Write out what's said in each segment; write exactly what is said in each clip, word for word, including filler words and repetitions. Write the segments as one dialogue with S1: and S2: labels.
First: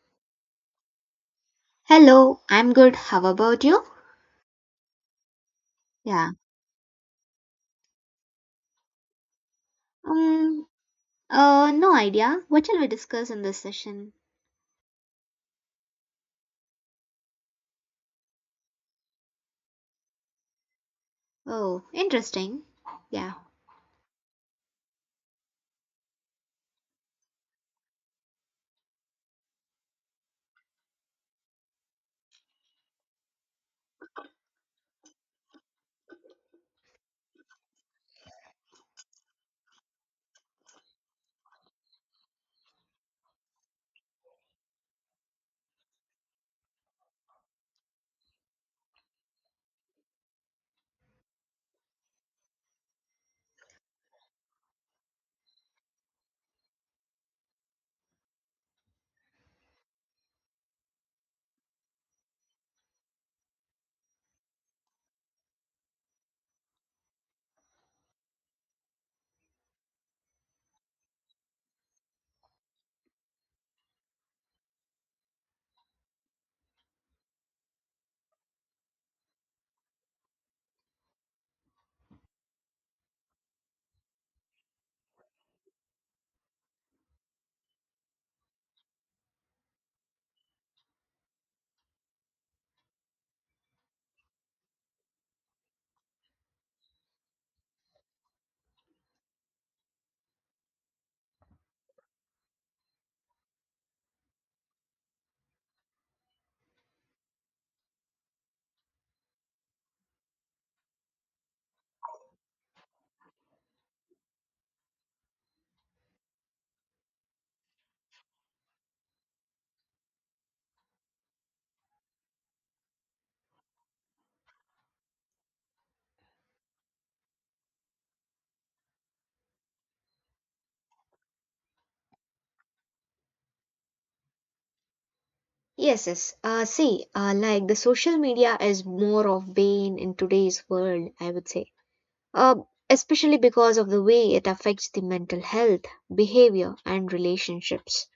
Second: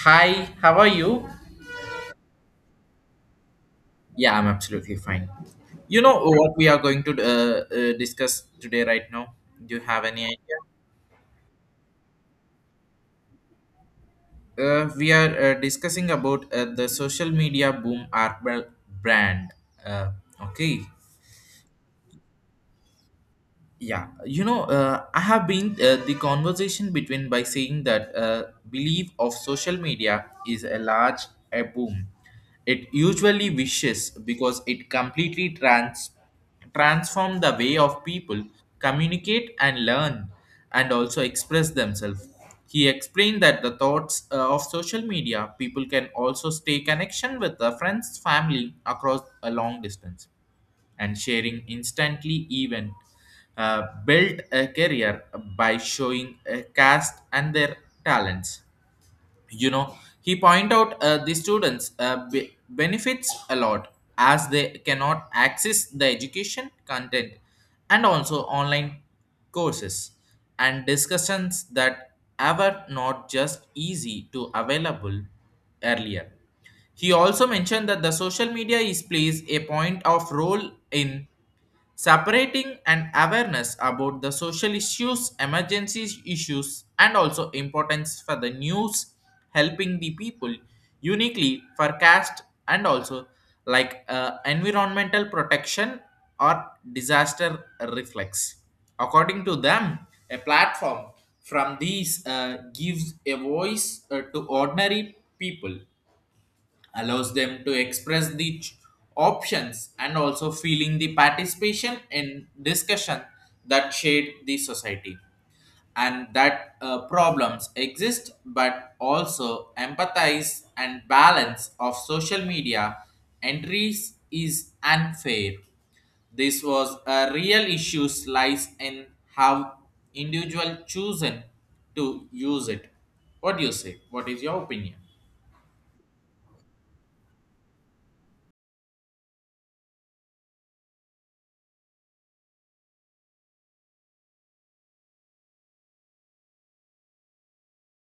S1: Hi, how are you?
S2: Hello, I'm good. How about you?
S1: Yeah, I'm absolutely fine. You know
S2: Yeah.
S1: what we are going to uh, uh, discuss today, right now? Do you have any idea?
S2: Um, uh, no idea. What shall we discuss in this session?
S1: Uh, we are uh, discussing about uh, the social media boom art brand. Uh, okay.
S2: Oh, interesting. Yeah.
S1: Yeah, you know, uh, I have been uh, the conversation between by saying that uh, belief of social media is a large a boom. It usually wishes because it completely trans transform the way of people communicate and learn and also express themselves. He explained that the thoughts uh, of social media people can also stay connection with the friends, family across a long distance and sharing instantly even uh, built a career by showing a cast and their talents. you know he point out uh, the students uh, be- benefits a lot as they cannot access the education content and also online courses and discussions that ever not just easy to available earlier. He also mentioned that the social media is plays a point of role in separating an awareness about the social issues, emergency issues, and also importance for the news, helping the people uniquely for caste and also like uh, environmental protection or disaster reflex. According to them, a platform from these uh, gives a voice uh, to ordinary people, allows them to express the ch- options and also feeling the participation in discussion that shade the society, and that uh, problems exist but also empathize and balance of social media entries is unfair. This was a real issue lies in how individual chosen to use it. What do you say? What is your opinion?
S2: Yes, yes. Uh, see, uh, like the social media is more of bane in today's world, I would say. Uh, Especially because of the way it affects the mental health, behavior, and relationships.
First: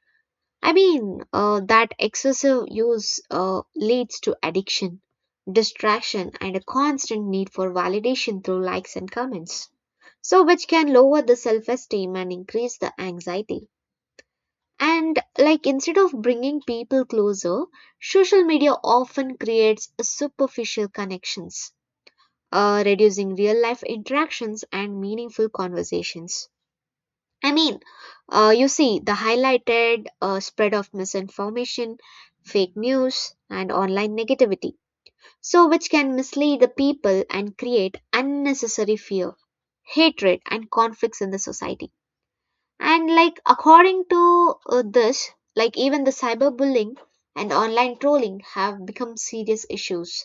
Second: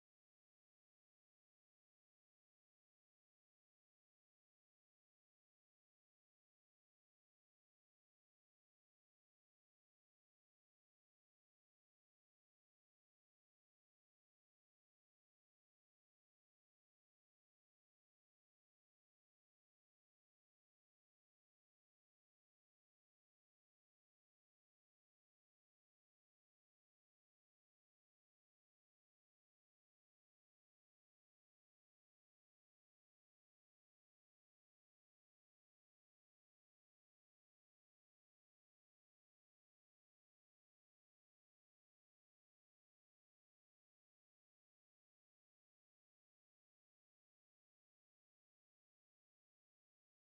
S2: I mean, uh, that excessive use uh, leads to addiction, distraction, and a constant need for validation through likes and comments. So, which can lower the self esteem and increase the anxiety. And, like, instead of bringing people closer, social media often creates superficial connections, uh, reducing real life interactions and meaningful conversations. I mean, uh, you see, the highlighted uh, spread of misinformation, fake news, and online negativity, so which can mislead the people and create unnecessary fear, hatred, and conflicts in the society. And like according to uh, this, like even the cyberbullying and online trolling have become serious issues,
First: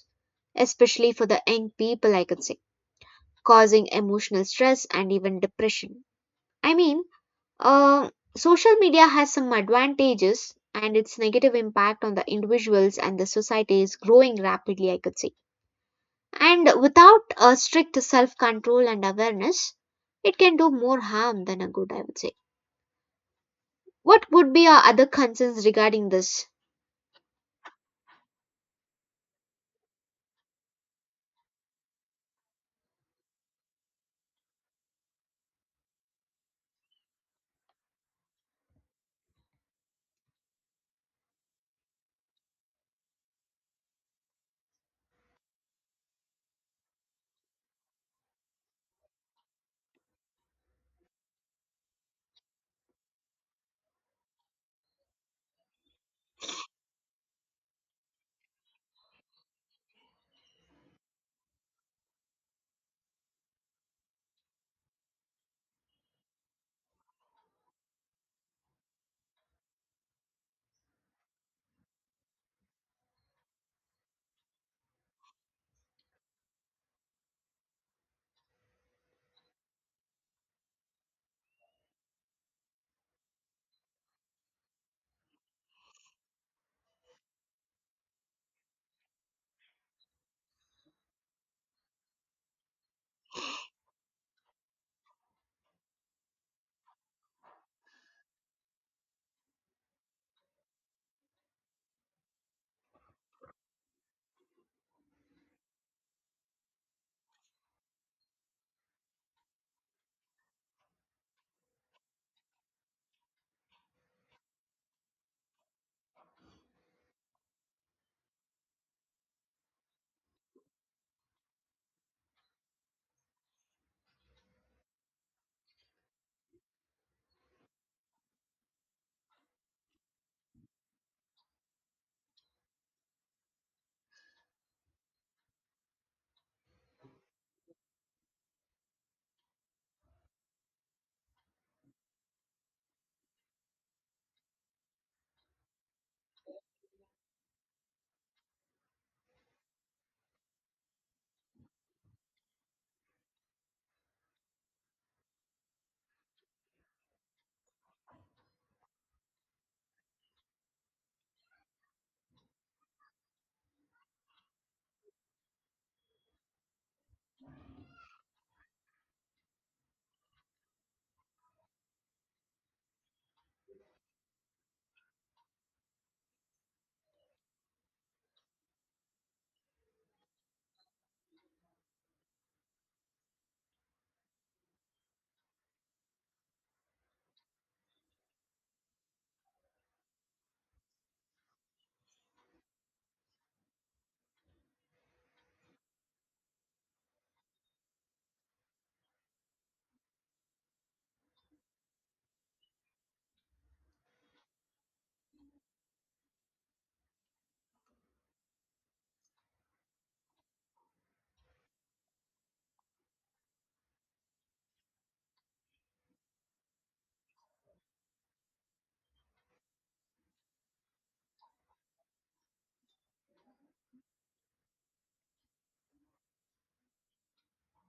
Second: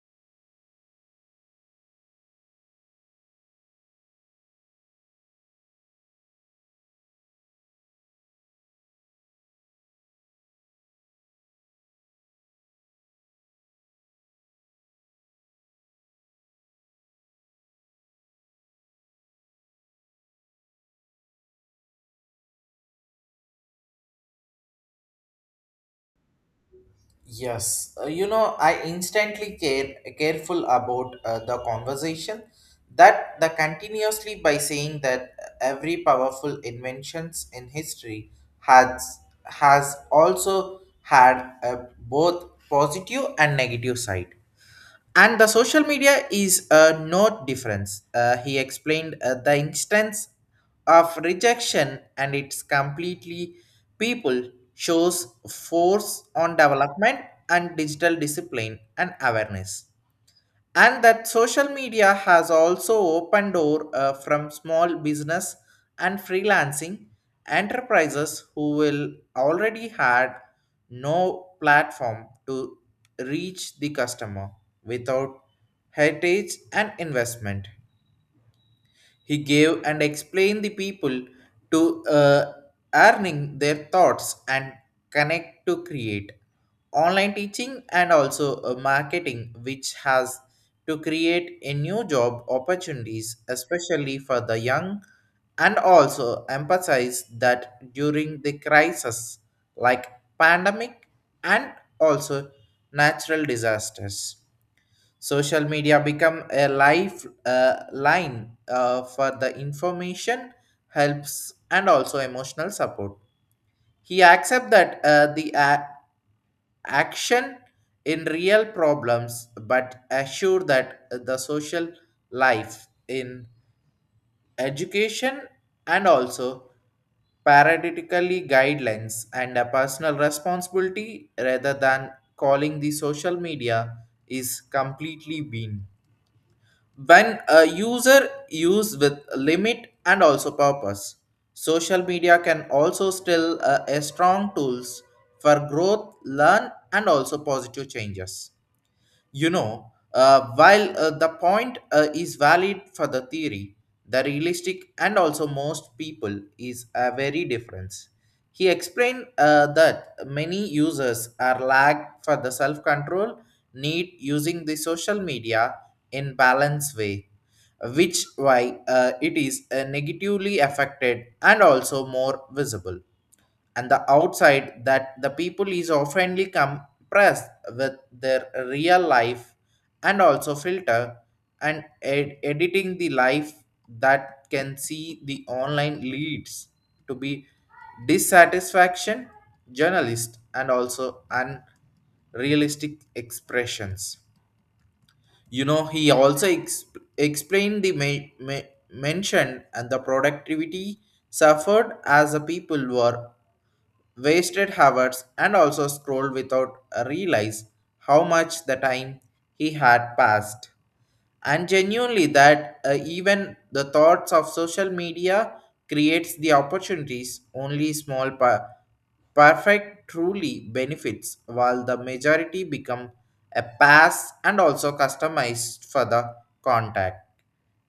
S2: especially for the young people, I could say, causing emotional stress and even depression. I mean. Uh, Social media has some advantages and its negative impact on the individuals and the society is growing rapidly, I could say. And without a strict self control and awareness, it can do more harm than a good, I would say. What would be our other concerns regarding this?
S1: Yes, uh, you know, I instantly care careful about uh, the conversation that the continuously by saying that every powerful inventions in history has has also had a both positive and negative side, and the social media is uh, no difference. Uh, he explained uh, the instance of rejection and its completely people shows force on development and digital discipline and awareness, and that social media has also opened door uh, from small business and freelancing enterprises who will already had no platform to reach the customer without heritage and investment. He gave and explained the people to uh, earning their thoughts and connect to create online teaching and also uh, marketing, which has to create a new job opportunities especially for the young, and also emphasize that during the crisis like pandemic and also natural disasters social media become a life uh, line uh, for the information, helps, and also emotional support. He accept that uh, the a- action in real problems, but assure that the social life in education and also paradigmatically guidelines and a personal responsibility rather than calling the social media is completely been. When a user use with limit and also purpose, social media can also still uh, a strong tools for growth learn and also positive changes. You know, uh, while uh, the point uh, is valid for the theory, the realistic and also most people is a very difference. He explained uh, that many users are lagged for the self control need using the social media in balanced way, which why uh, it is uh, negatively affected and also more visible, and the outside that the people is oftenly compressed with their real life and also filter and ed- editing the life that can see the online leads to be dissatisfaction journalist and also unrealistic expressions. You know he also ex- explained the ma- ma- mention and the productivity suffered as the people were wasted hours and also scrolled without a realize how much the time he had passed, and genuinely that uh, even the thoughts of social media creates the opportunities only small pa- perfect truly benefits while the majority become a pass and also customized for the contact.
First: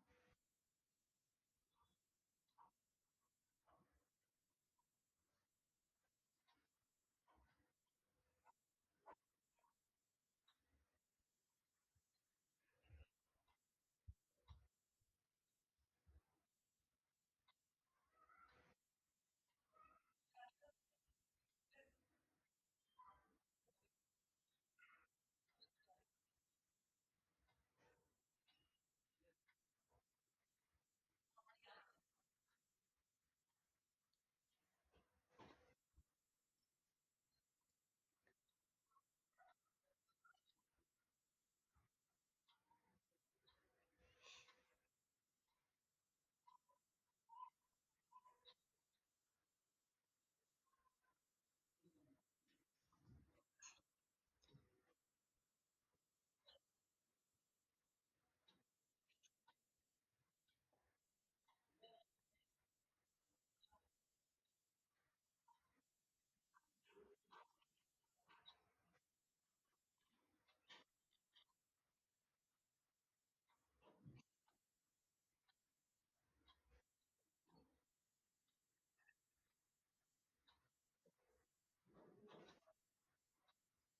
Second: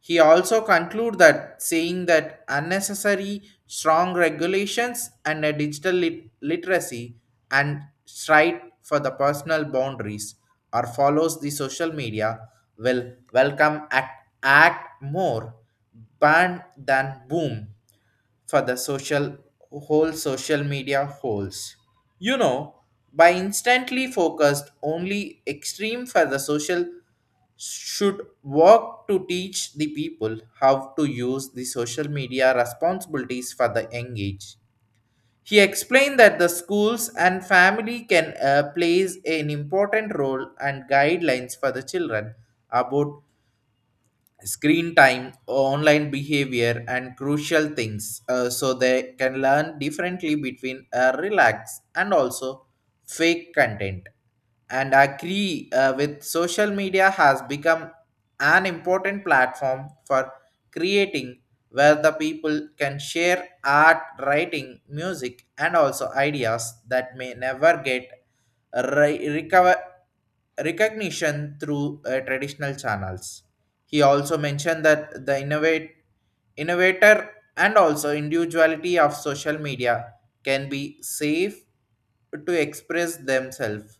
S1: He also concluded that saying that unnecessary strong regulations and a digital lit- literacy and strive for the personal boundaries or follows the social media will welcome act, act more ban than boom for the social whole social media holds. You know, by instantly focused only extreme for the social should work to teach the people how to use the social media responsibilities for the young age. He explained that the schools and family can uh, plays an important role and guidelines for the children about screen time, online behavior, and crucial things uh, so they can learn differently between uh, relax and also fake content. And I agree uh, with social media has become an important platform for creating where the people can share art, writing, music, and also ideas that may never get re- recover recognition through uh, traditional channels. He also mentioned that the innovate, innovator and also individuality of social media can be safe to express themselves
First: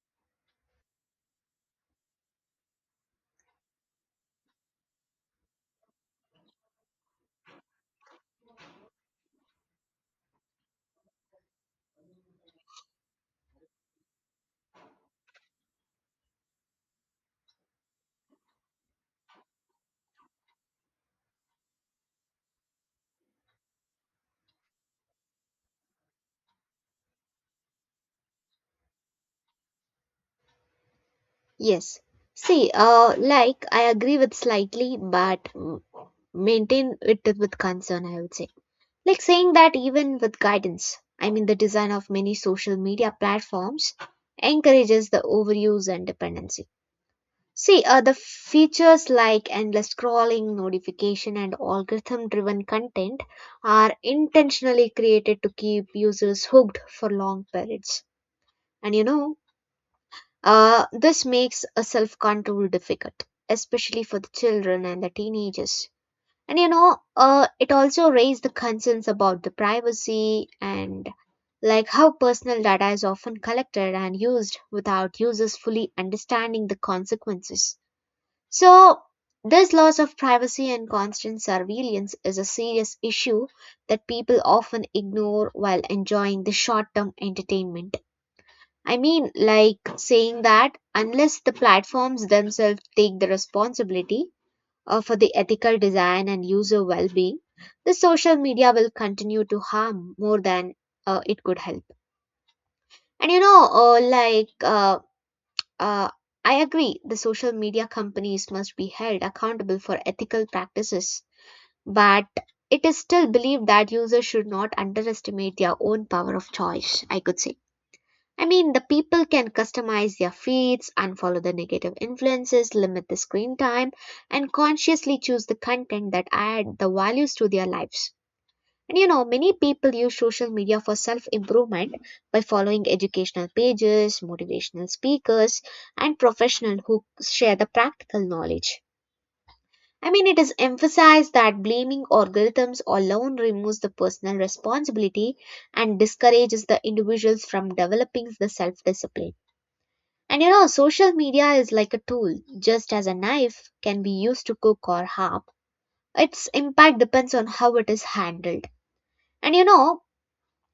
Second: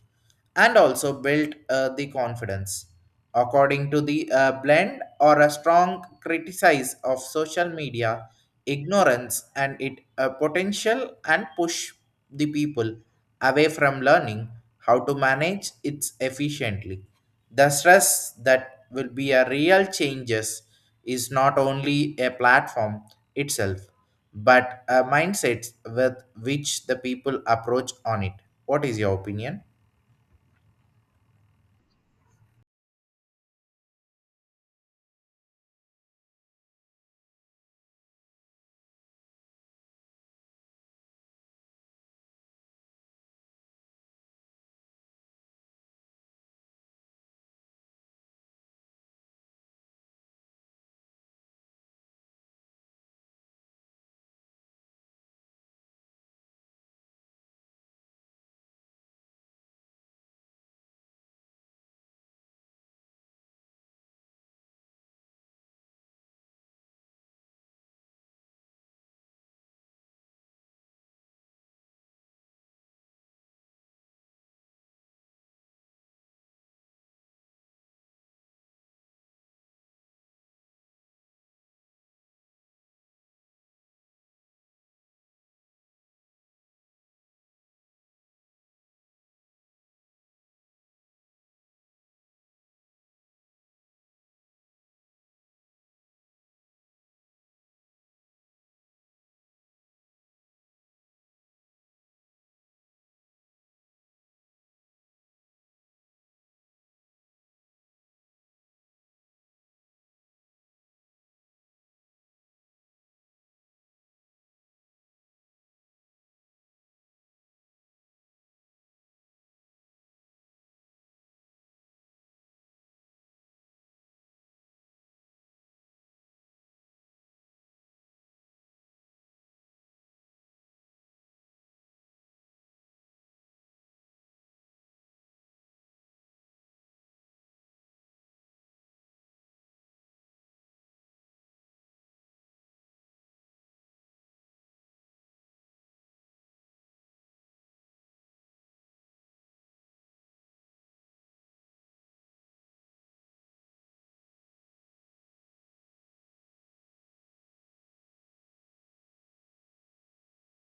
S1: and also build uh, the confidence. According to the uh, blend or a strong criticize of social media, ignorance and it uh, potential and push the people away from learning how to manage it efficiently. The stress that will be a real changes is not only a platform itself, but a mindset with which the people approach on it. What is your opinion?
S2: Yes. See, uh, like I agree with slightly, but mm, maintain it with concern, I would say. Like saying that even with guidance, I mean, the design of many social media platforms encourages the overuse and dependency. See, uh, the features like endless scrolling, notification, and algorithm driven content are intentionally created to keep users hooked for long periods. And you know, uh, this makes a self control difficult, especially for the children and the teenagers, and you know, uh, it also raised the concerns about the privacy and like how personal data is often collected and used without users fully understanding the consequences. So, this loss of privacy and constant surveillance is a serious issue that people often ignore while enjoying the short term entertainment. I mean, like saying that unless the platforms themselves take the responsibility, uh, for the ethical design and user well being, the social media will continue to harm more than uh, it could help. And you know, uh, like, uh, uh, I agree, the social media companies must be held accountable for ethical practices, but it is still believed that users should not underestimate their own power of choice, I could say. I mean, the people can customize their feeds, unfollow the negative influences, limit the screen time, and consciously choose the content that add the values to their lives. And you know, many people use social media for self improvement by following educational pages, motivational speakers, and professionals who share the practical knowledge. I mean, it is emphasized that blaming algorithms alone removes the personal responsibility and discourages the individuals from developing the self discipline. And you know, social media is like a tool, just as a knife can be used to cook or harm. Its impact depends on how it is handled. And you know,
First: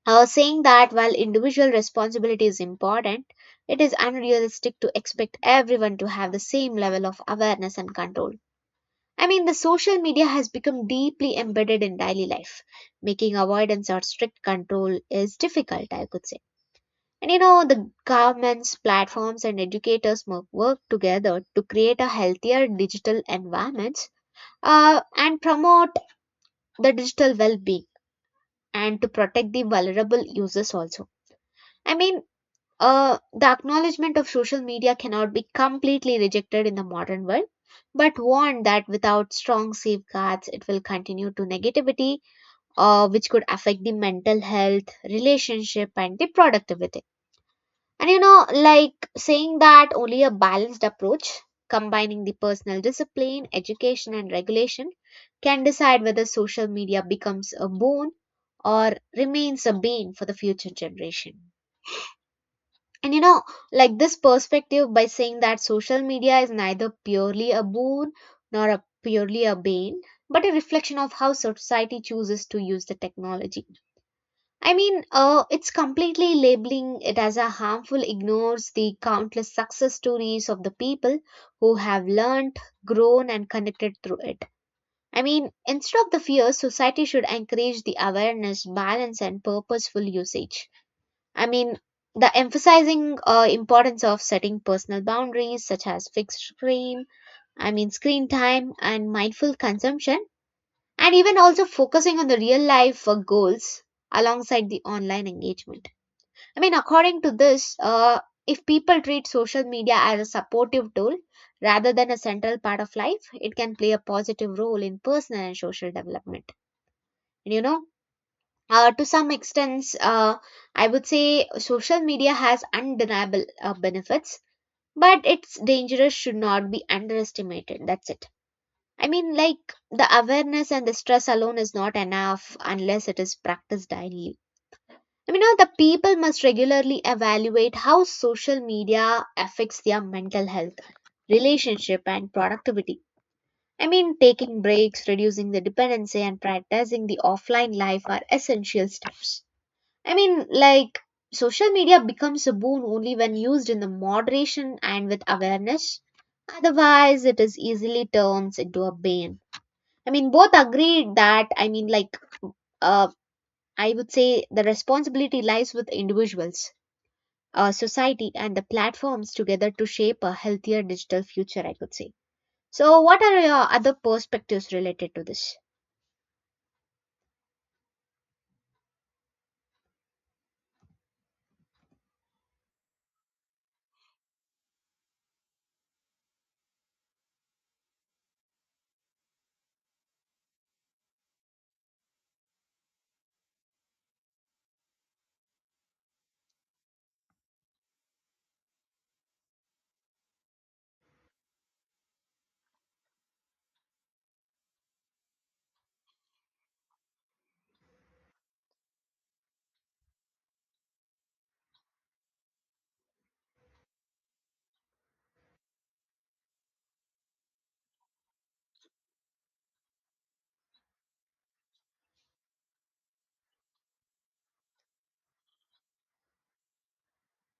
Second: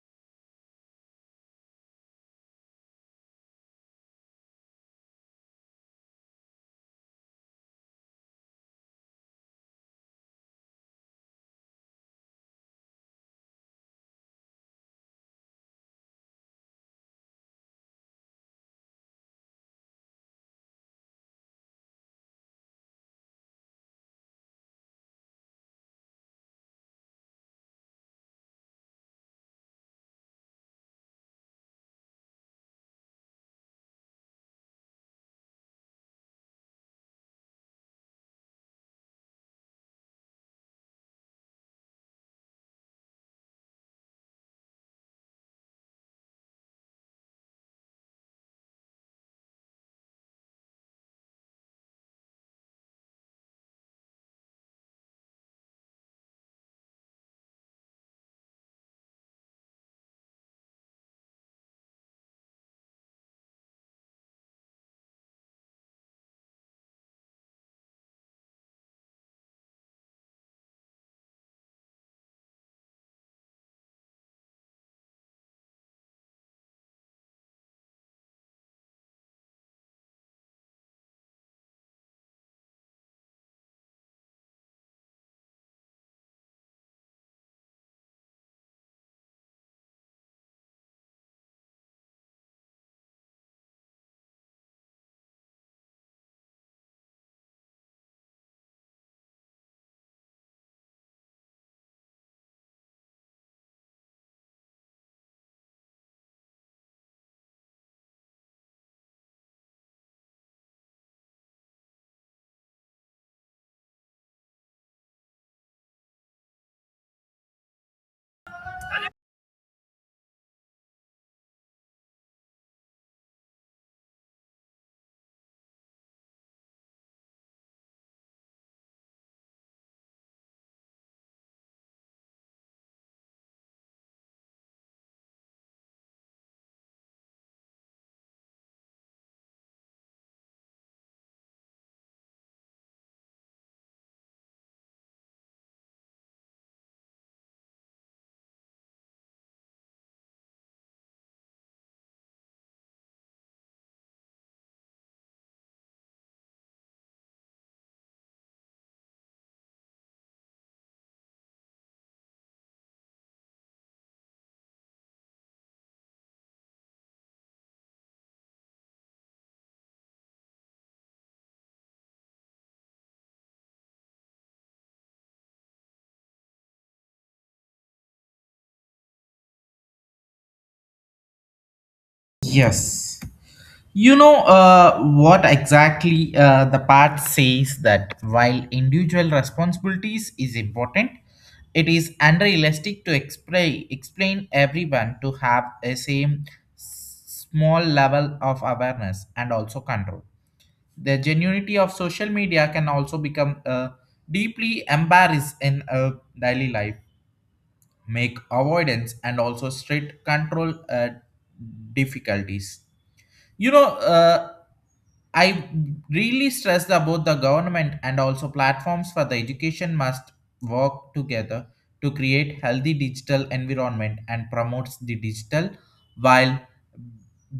S2: uh, saying that while individual responsibility is important, it is unrealistic to expect everyone to have the same level of awareness and control. I mean, the social media has become deeply embedded in daily life, making avoidance or strict control is difficult, I could say. And you know, the governments, platforms, and educators must work together to create a healthier digital environment uh, and promote the digital well-being and to protect the vulnerable users also. I mean, uh, the acknowledgement of social media cannot be completely rejected in the modern world, but warn that without strong safeguards, it will continue to negativity, uh, which could affect the mental health, relationship, and the productivity. And you know, like saying that only a balanced approach, combining the personal discipline, education, and regulation, can decide whether social media becomes a boon or remains a bane for the future generation. And you know, like this perspective by saying that social media is neither purely a boon nor a purely a bane, but a reflection of how society chooses to use the technology. I mean, uh, it's completely labeling it as a harmful ignores the countless success stories of the people who have learned, grown, and connected through it. I mean, instead of the fear, society should encourage the awareness, balance, and purposeful usage. I mean, the emphasizing uh, importance of setting personal boundaries such as fixed screen, I mean, screen time, and mindful consumption, and even also focusing on the real life uh, goals alongside the online engagement. I mean, according to this, uh, if people treat social media as a supportive tool rather than a central part of life, it can play a positive role in personal and social development. And you know, uh, to some extent, uh, I would say social media has undeniable uh, benefits, but its dangers should not be underestimated. That's it. I mean, like the awareness and the stress alone is not enough unless it is practiced daily. You know, the people must regularly evaluate how social media affects their mental health, relationship, and productivity. I mean, taking breaks, reducing the dependency, and prioritizing the offline life are essential steps. I mean, like, social media becomes a boon only when used in the moderation and with awareness. Otherwise, it is easily turns into a bane. I mean, both agreed that, I mean, like, uh, I would say the responsibility lies with individuals, uh, society and the platforms together to shape a healthier digital future, I could say. So, what are your other perspectives related to this?
S1: Yes. You know uh, what exactly uh, the part says that while individual responsibilities is important, it is unrealistic to explain explain everyone to have a same s- small level of awareness and also control. The genuinity of social media can also become uh, deeply embarrassed in uh, daily life, make avoidance and also strict control uh, difficulties. you know uh, I really stress that both the government and also platforms for the education must work together to create healthy digital environment and promotes the digital while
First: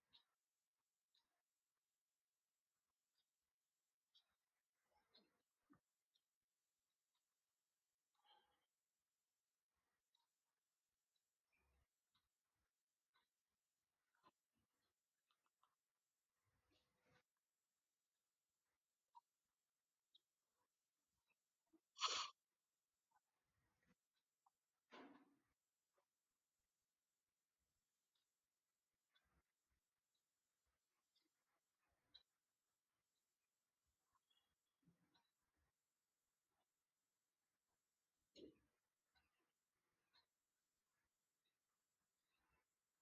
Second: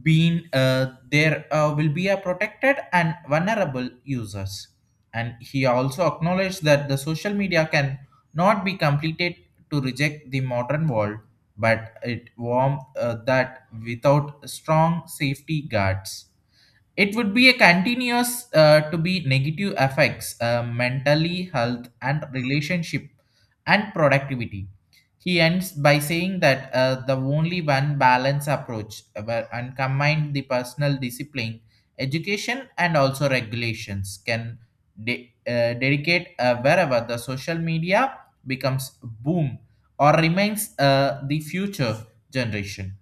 S1: being uh, there uh, will be a protected and vulnerable users. And he also acknowledged that the social media can not be completed to reject the modern world, but it warmed uh, that without strong safety guards it would be a continuous uh, to be negative effects, uh, mentally health and relationship and productivity. He ends by saying that uh, the only one balance approach uh, where- and combined the personal discipline, education, and also regulations can de- uh, dedicate uh, wherever the social media becomes boom or remains uh, the future generation.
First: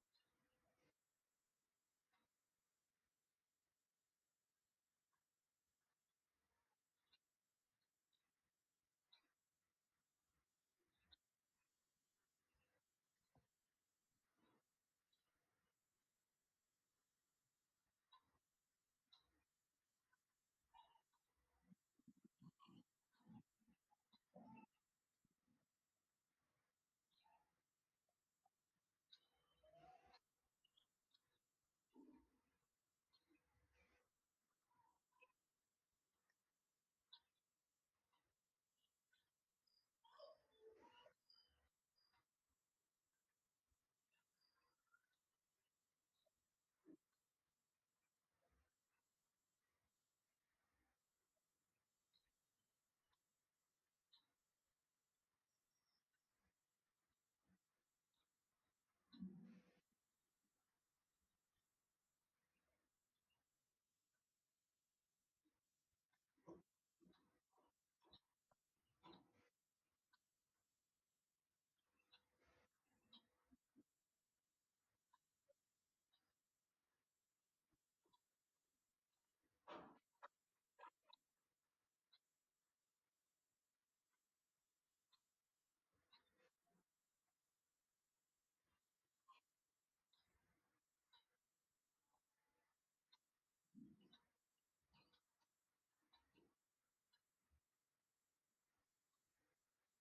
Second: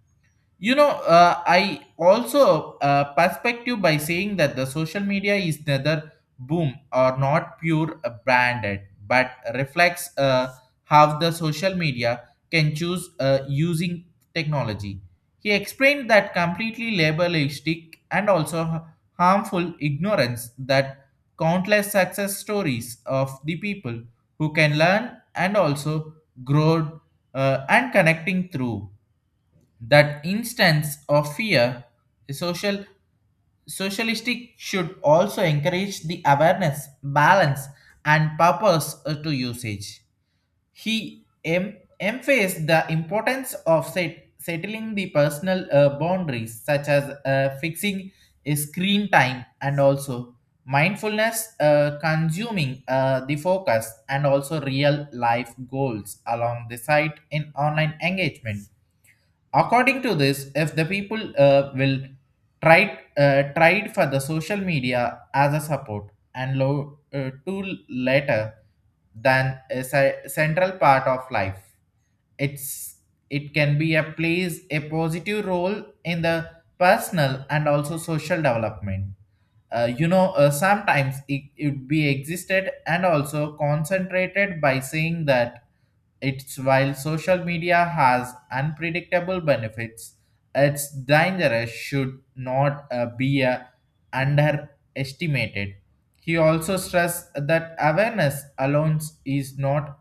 S1: you know uh, I also uh, perspective by saying that the social media is neither boom or not pure uh, branded, but reflects uh, how the social media can choose uh, using technology. He explained that completely labelistic and also h- harmful ignorance that countless success stories of the people who can learn and also grow uh, and connecting through that instance of fear, the social socialistic should also encourage the awareness, balance, and purpose uh, to usage. He em- emphasized the importance of set- settling the personal uh, boundaries, such as uh, fixing a screen time and also mindfulness, uh, consuming uh, the focus, and also real life goals along the site in online engagement. According to this, if the people uh, will try uh, tried for the social media as a support and low uh, to later than a ce- central part of life, it's it can be a plays a positive role in the personal and also social development. Uh, you know uh, sometimes it would be existed and also concentrated by saying that it's while social media has unpredictable benefits, its dangerous should not uh, be uh, underestimated. He also stressed that awareness alone is not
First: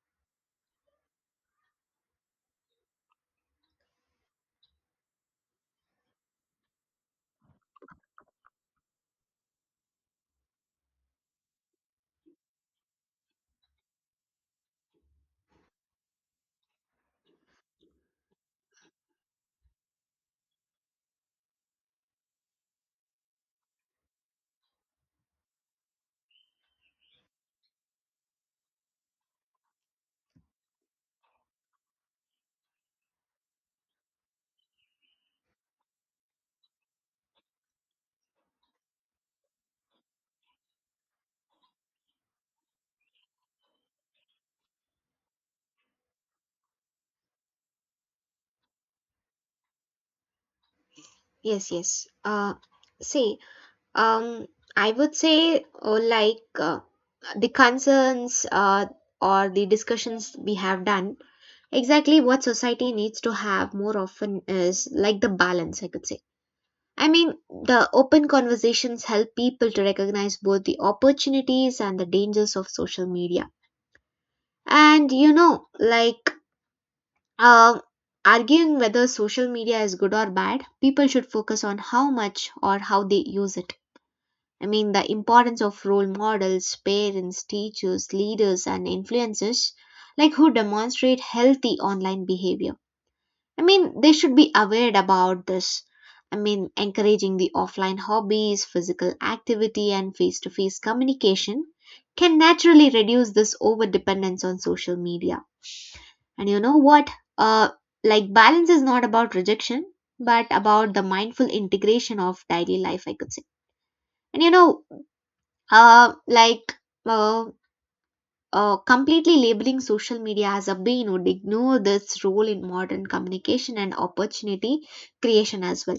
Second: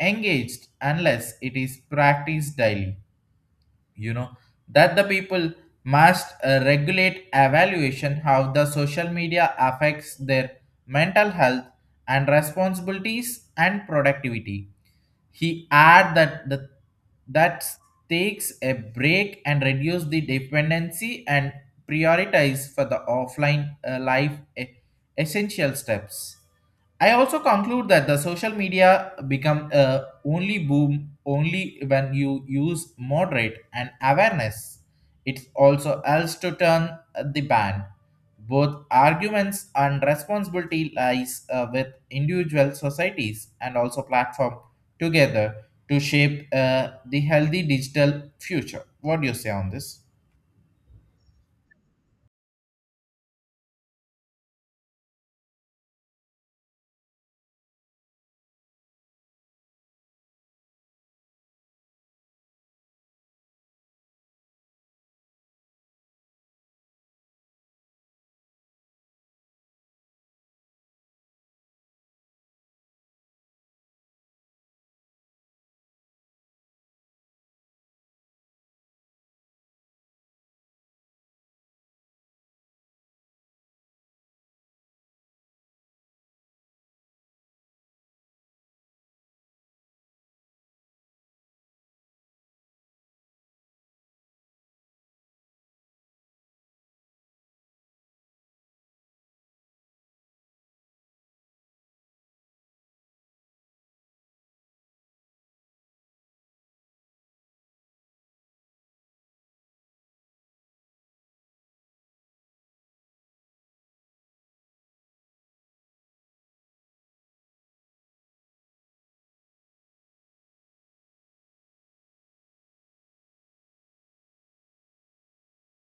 S1: engaged unless it is practiced daily. You know that the people must uh, regulate evaluation how the social media affects their mental health and responsibilities and productivity. He add that the that takes a break and reduce the dependency and prioritize for the offline uh, life e- essential steps. I also conclude that the social media become a only boom only when you use moderate and awareness. It's also else to turn the ban. Both arguments and responsibility lies uh, with individual societies and also platform together to shape uh, the healthy digital future. What do you say on this?
S2: Yes, yes. Uh, see, um, I would say, oh, like uh, the concerns uh, or the discussions we have done, exactly what society needs to have more often is like the balance, I could say. I mean, the open conversations help people to recognize both the opportunities and the dangers of social media. And you know, like um, arguing whether social media is good or bad, people should focus on how much or how they use it. I mean, the importance of role models, parents, teachers, leaders, and influencers, like who demonstrate healthy online behavior. I mean, they should be aware about this. I mean, encouraging the offline hobbies, physical activity, and face to face communication can naturally reduce this over dependence on social media. And you know what? Uh, like, Balance is not about rejection, but about the mindful integration of daily life, I could say. And you know, uh, like, uh, uh, completely labeling social media as a bane would ignore its role in modern communication and opportunity creation as well.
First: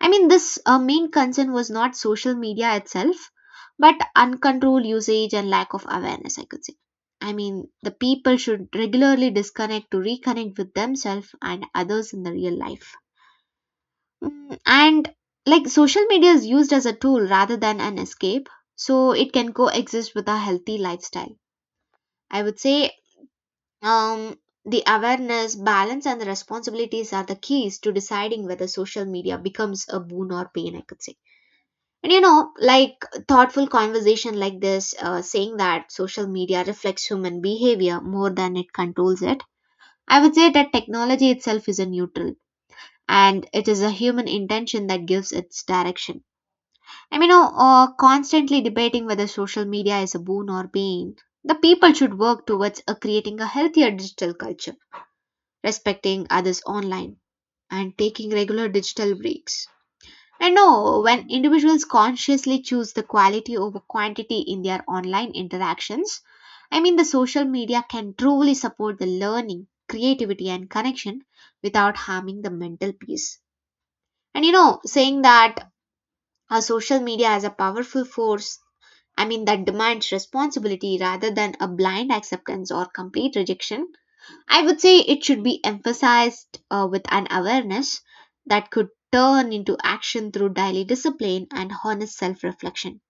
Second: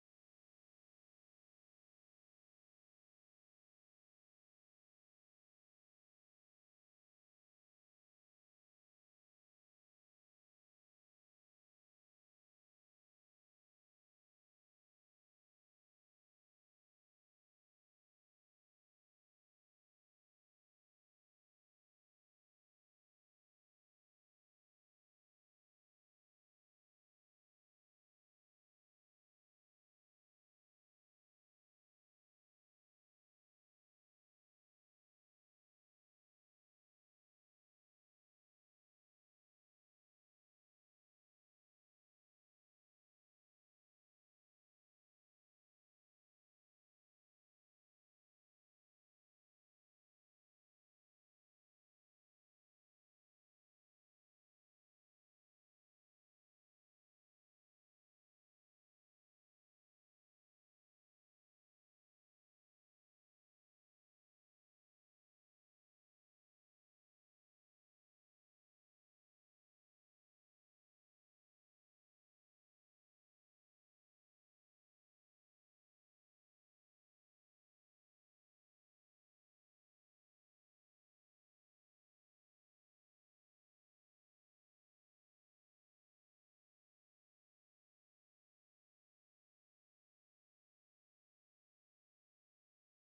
S2: I mean, this uh, main concern was not social media itself, but uncontrolled usage and lack of awareness, I could say. I mean, the people should regularly disconnect to reconnect with themselves and others in the real life. Mm. And like social media is used as a tool rather than an escape, so it can coexist with a healthy lifestyle. I would say. Um, the awareness, balance, and the responsibilities are the keys to deciding whether social media becomes a boon or pain, I could say. And you know, like thoughtful conversation like this, uh, saying that social media reflects human behavior more than it controls it, I would say that technology itself is a neutral and it is a human intention that gives its direction. I mean, oh, uh, constantly debating whether social media is a boon or pain, the people should work towards uh creating a healthier digital culture, respecting others online, and taking regular digital breaks. And no, when individuals consciously choose the quality over quantity in their online interactions, I mean, the social media can truly support the learning, creativity, and connection without harming the mental peace. And you know, saying that a social media is a powerful force, I mean, that demands responsibility rather than a blind acceptance or complete rejection. I would say it should be emphasized uh, with an awareness that could turn into action through daily discipline and honest self reflection.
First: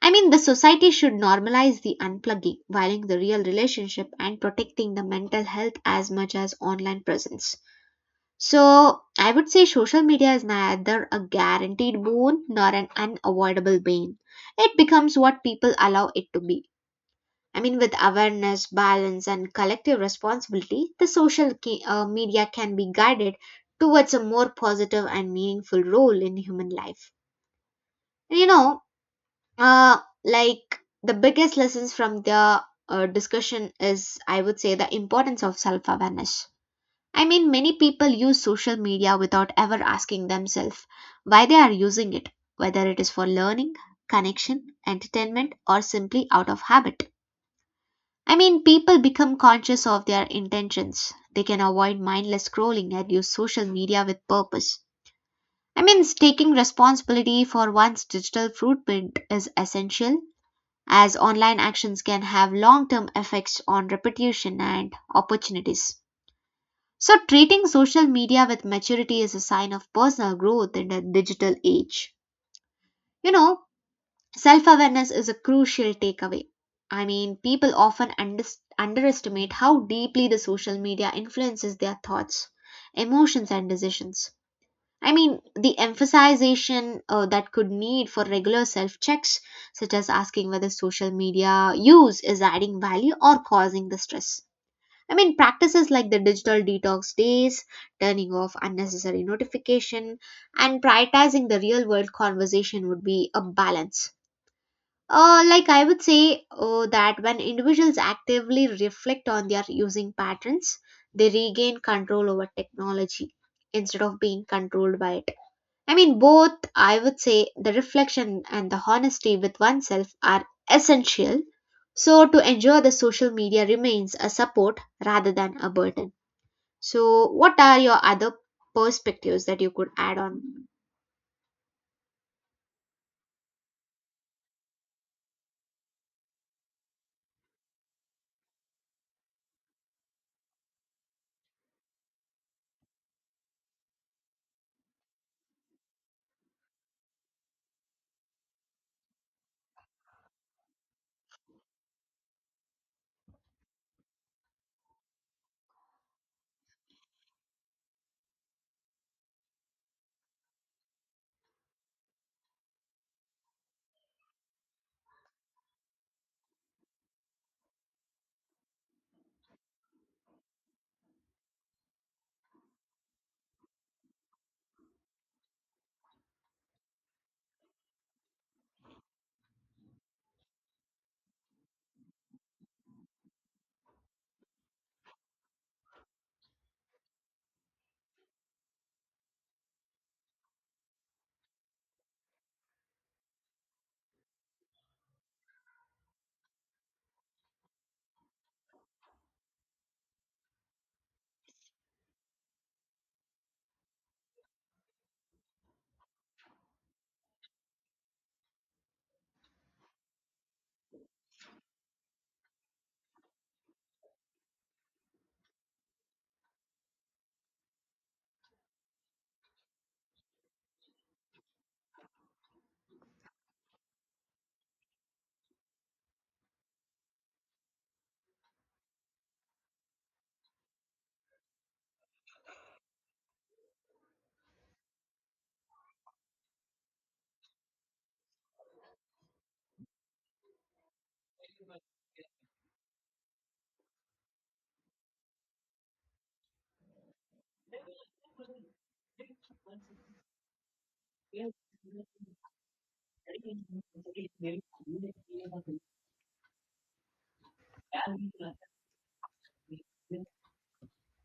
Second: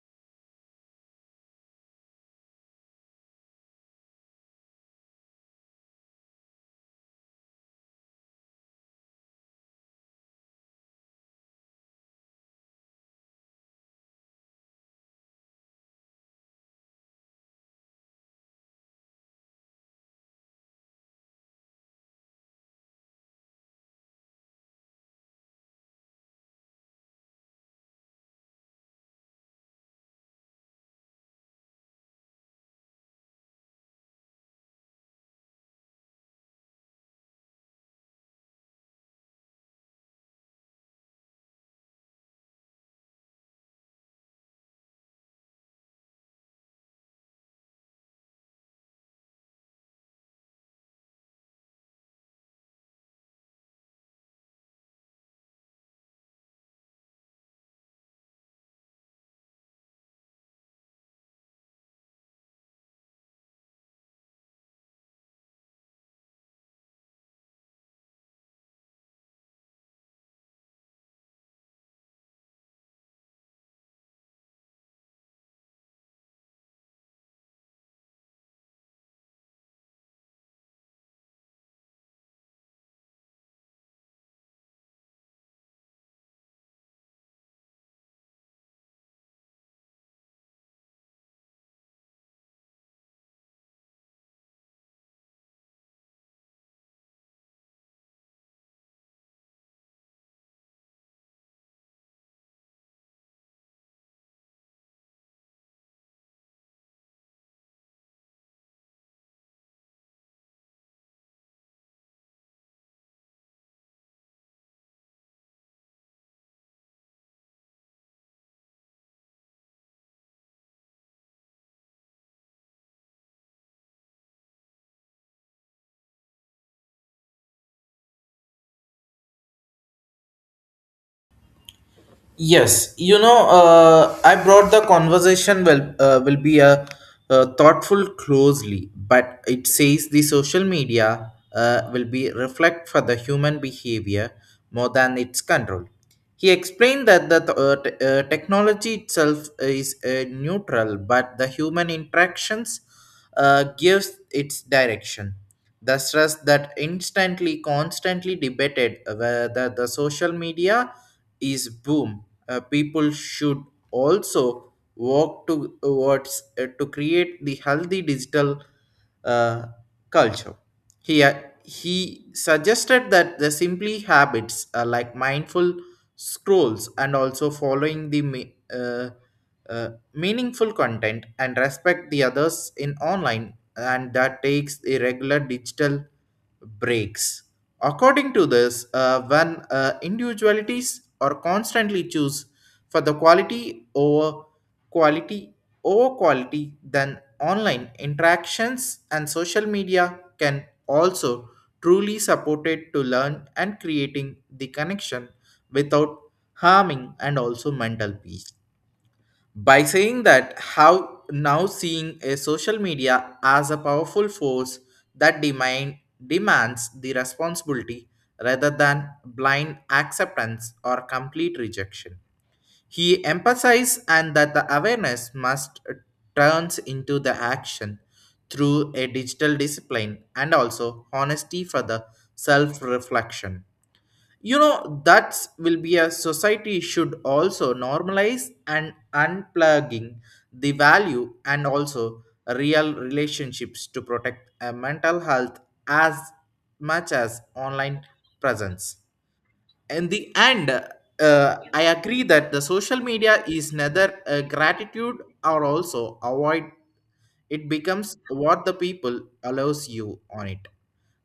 S2: I mean, the society should normalize the unplugging, valuing the real relationship and protecting the mental health as much as online presence. So, I would say social media is neither a guaranteed boon nor an unavoidable bane. It becomes what people allow it to be. I mean, with awareness, balance, and collective responsibility, the social ki- uh, media can be guided towards a more positive and meaningful role in human life. And you know, uh, like the biggest lessons from the uh, discussion is, I would say, the importance of self awareness. I mean, many people use social media without ever asking themselves why they are using it, whether it is for learning, connection, entertainment, or simply out of habit. I mean, people become conscious of their intentions. They can avoid mindless scrolling and use social media with purpose. I mean, taking responsibility for one's digital footprint is essential, as online actions can have long term effects on reputation and opportunities. So, treating social media with maturity is a sign of personal growth in the digital age. You know, self awareness is a crucial takeaway. I mean, people often under underestimate how deeply the social media influences their thoughts, emotions, and decisions. I mean, the emphasization uh, that could need for regular self checks, such as asking whether social media use is adding value or causing the stress. I mean, practices like the digital detox days, turning off unnecessary notification, and prioritizing the real world conversation would be a balance uh, like I would say oh, that when individuals actively reflect on their using patterns, they regain control over technology instead of being controlled by it. I mean, both, I would say, the reflection and the honesty with oneself are essential. So, to ensure the social media remains a support rather than a burden. So, what are your other perspectives that you could add on?
S1: Yes, you know, uh, I brought the conversation will uh, will be a, uh, thoughtful closely, but it says the social media uh, will be reflect for the human behavior more than its control. He explained that the th- uh, t- uh, technology itself is uh, neutral, but the human interactions uh, gives its direction. The stress that instantly, constantly debated whether the social media is boom. Uh, people should also work towards uh, to create the healthy digital uh, culture. He uh, he suggested that the simply habits uh, like mindful scrolls and also following the me- uh, uh, meaningful content and respect the others in online and that takes the regular digital breaks. According to this, uh, when uh, individualities are constantly choose for the quality over quality over quality, then online interactions and social media can also truly support it to learn and creating the connection without harming and also mental peace, by saying that how now seeing a social media as a powerful force that demand demands the responsibility rather than blind acceptance or complete rejection. He emphasized and that the awareness must turns into the action through a digital discipline and also honesty for the self reflection. You know, that will be a society should also normalize and unplugging the value and also real relationships to protect a mental health as much as online presence. In the end, uh, I agree that the social media is neither a gratitude or also avoid, it becomes what the people allows you on it.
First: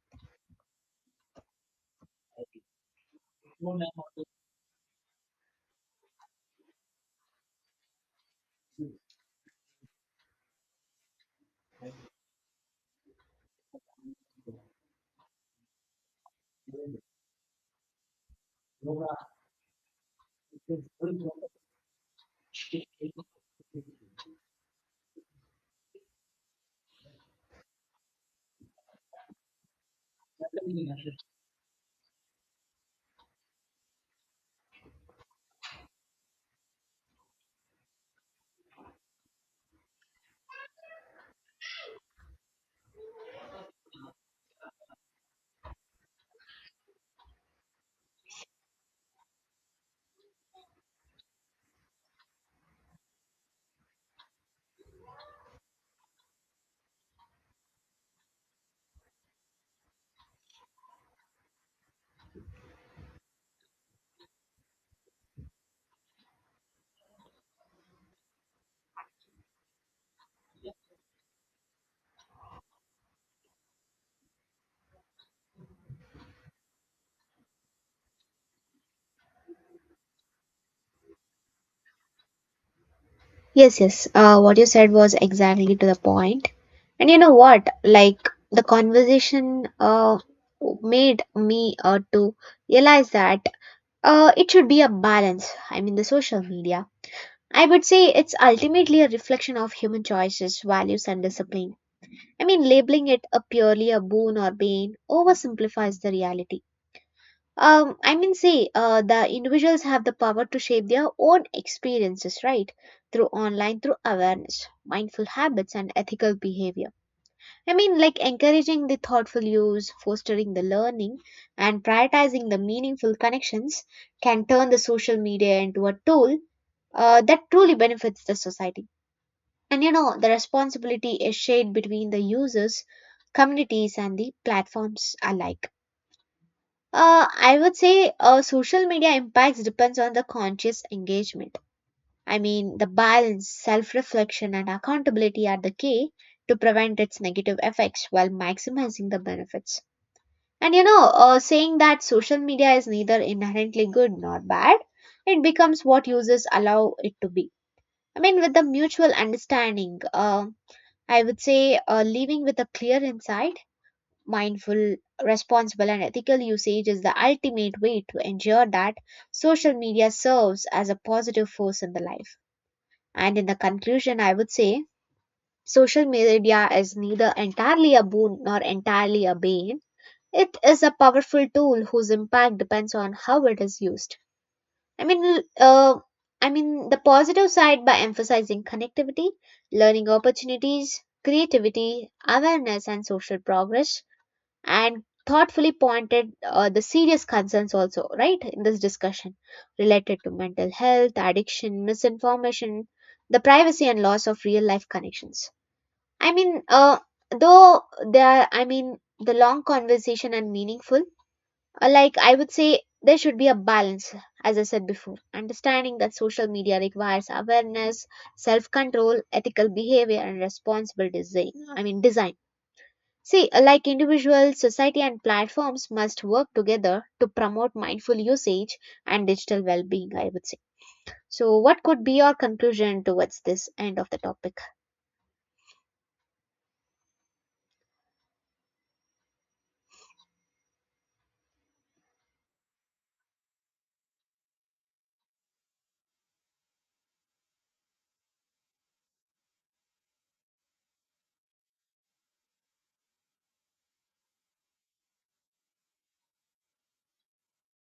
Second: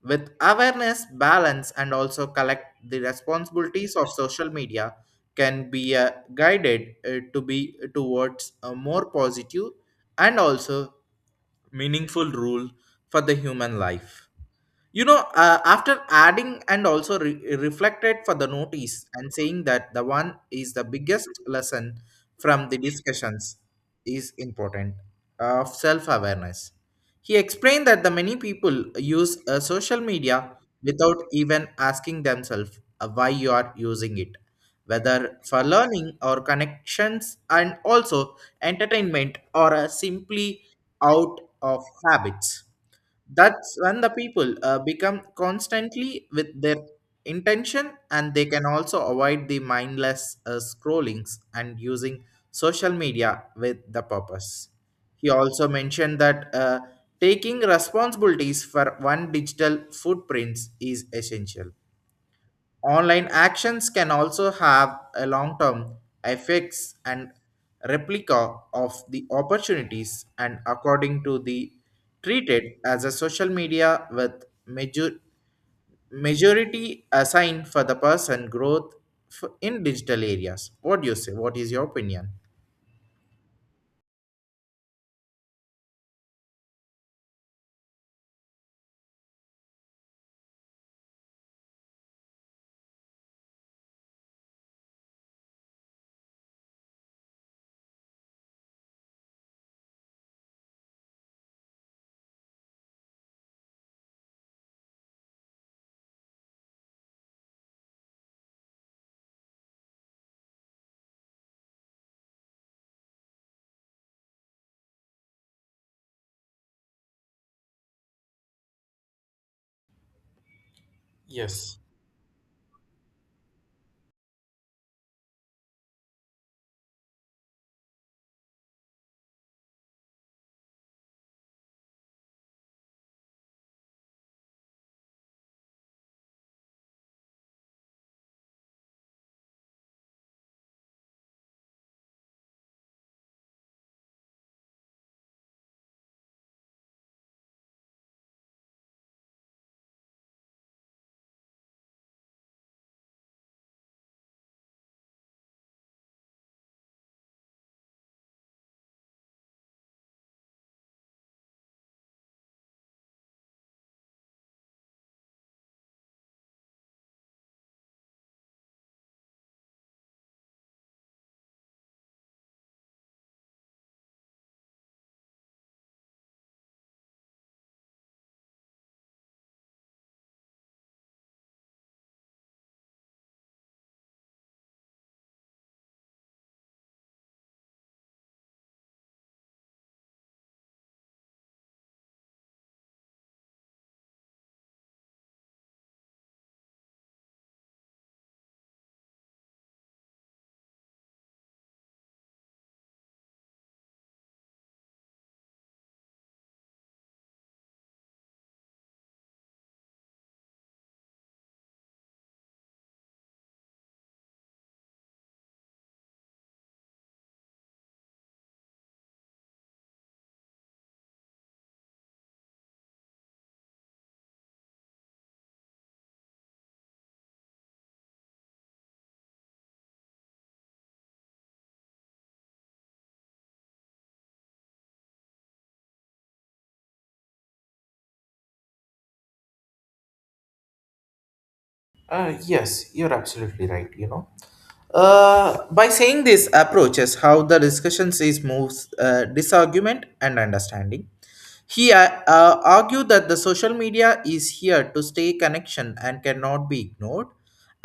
S1: With awareness, balance, and also collect the responsibilities of social media can be uh, guided uh, to be towards a more positive and also meaningful rule for the human life. You know uh, after adding and also re- reflected for the notice and saying that the one is the biggest lesson from the discussions is important of self-awareness. He explained that the many people use uh, social media without even asking themselves uh, why you are using it, whether for learning or connections and also entertainment or uh, simply out of habits. That's when the people uh, become constantly with their intention, and they can also avoid the mindless uh, scrollings and using social media with the purpose. He also mentioned that uh, taking responsibilities for one digital footprints is essential. Online actions can also have a long term effects and replica of the opportunities, and according to the treated as a social media with major, majority assigned for the person growth f- in digital areas. What do you say? What is your opinion?
S2: Yes, yes. Uh, what you said was exactly to the point. And you know what? Like the conversation uh, made me uh, to realize that uh, it should be a balance. I mean, the social media. I would say it's ultimately a reflection of human choices, values, and discipline. I mean, labeling it a purely a boon or bane oversimplifies the reality. Um, I mean, say uh, the individuals have the power to shape their own experiences, right? Through online, through awareness, mindful habits, and ethical behavior. I mean, like encouraging the thoughtful use, fostering the learning,
S1: Yes.
S2: and prioritizing the meaningful connections can turn the social media into a tool uh, that truly benefits the society. And you know, the responsibility is shared between the users, communities, and the platforms alike. Uh, I would say uh, social media impacts depends on the conscious engagement. I mean, the balance, self reflection, and accountability are the key to prevent its negative effects while maximizing the benefits. And you know, uh, saying that social media is neither inherently good nor bad, it becomes what users allow it to be. I mean, with the mutual understanding, uh, I would say uh, living with a clear insight, mindful, responsible, and ethical usage is the ultimate way to ensure that social media serves as a positive force in the life. And in the conclusion, I would say social media is neither entirely a boon nor entirely a bane. It is a powerful tool whose impact depends on how it is used. I mean, uh, I mean the positive side by emphasizing connectivity, learning opportunities, creativity, awareness, and social progress, and thoughtfully pointed uh, the serious concerns also right in this discussion related to mental health, addiction, misinformation, the privacy and loss of real life connections. i mean uh, though there, I mean the long conversation and meaningful, uh, like I would say there should be a balance. As I said before, understanding that social media requires awareness, self control, ethical behavior and responsible design. i mean design See, like individuals, society, and platforms must work together to promote mindful usage and digital well being, I would say. So, what could be your conclusion towards this end of the topic?
S1: Uh, yes, you're absolutely right, you know. Uh, by saying this approaches how the discussions is moves uh, disargument and understanding. He uh, uh, Argued that the social media is here to stay connection and cannot be ignored,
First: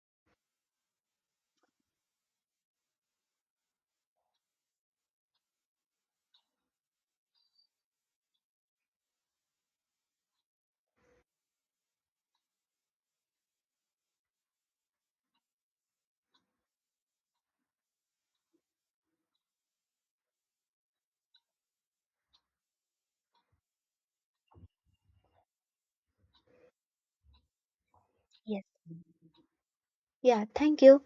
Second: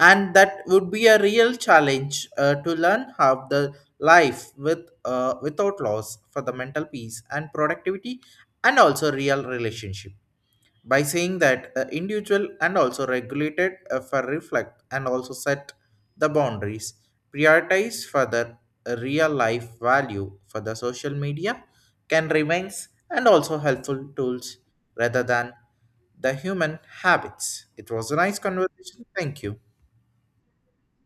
S1: and that would be a real challenge uh, to learn how the life with uh, without loss for the mental peace and productivity and also real relationship, by saying that uh, individual and also regulated uh, for reflect and also set the boundaries prioritize further uh, real life value for the social media can remains and also helpful tools rather than the human habits. It was a nice
S2: Yes.
S1: conversation, thank you.
S2: Yeah, thank you.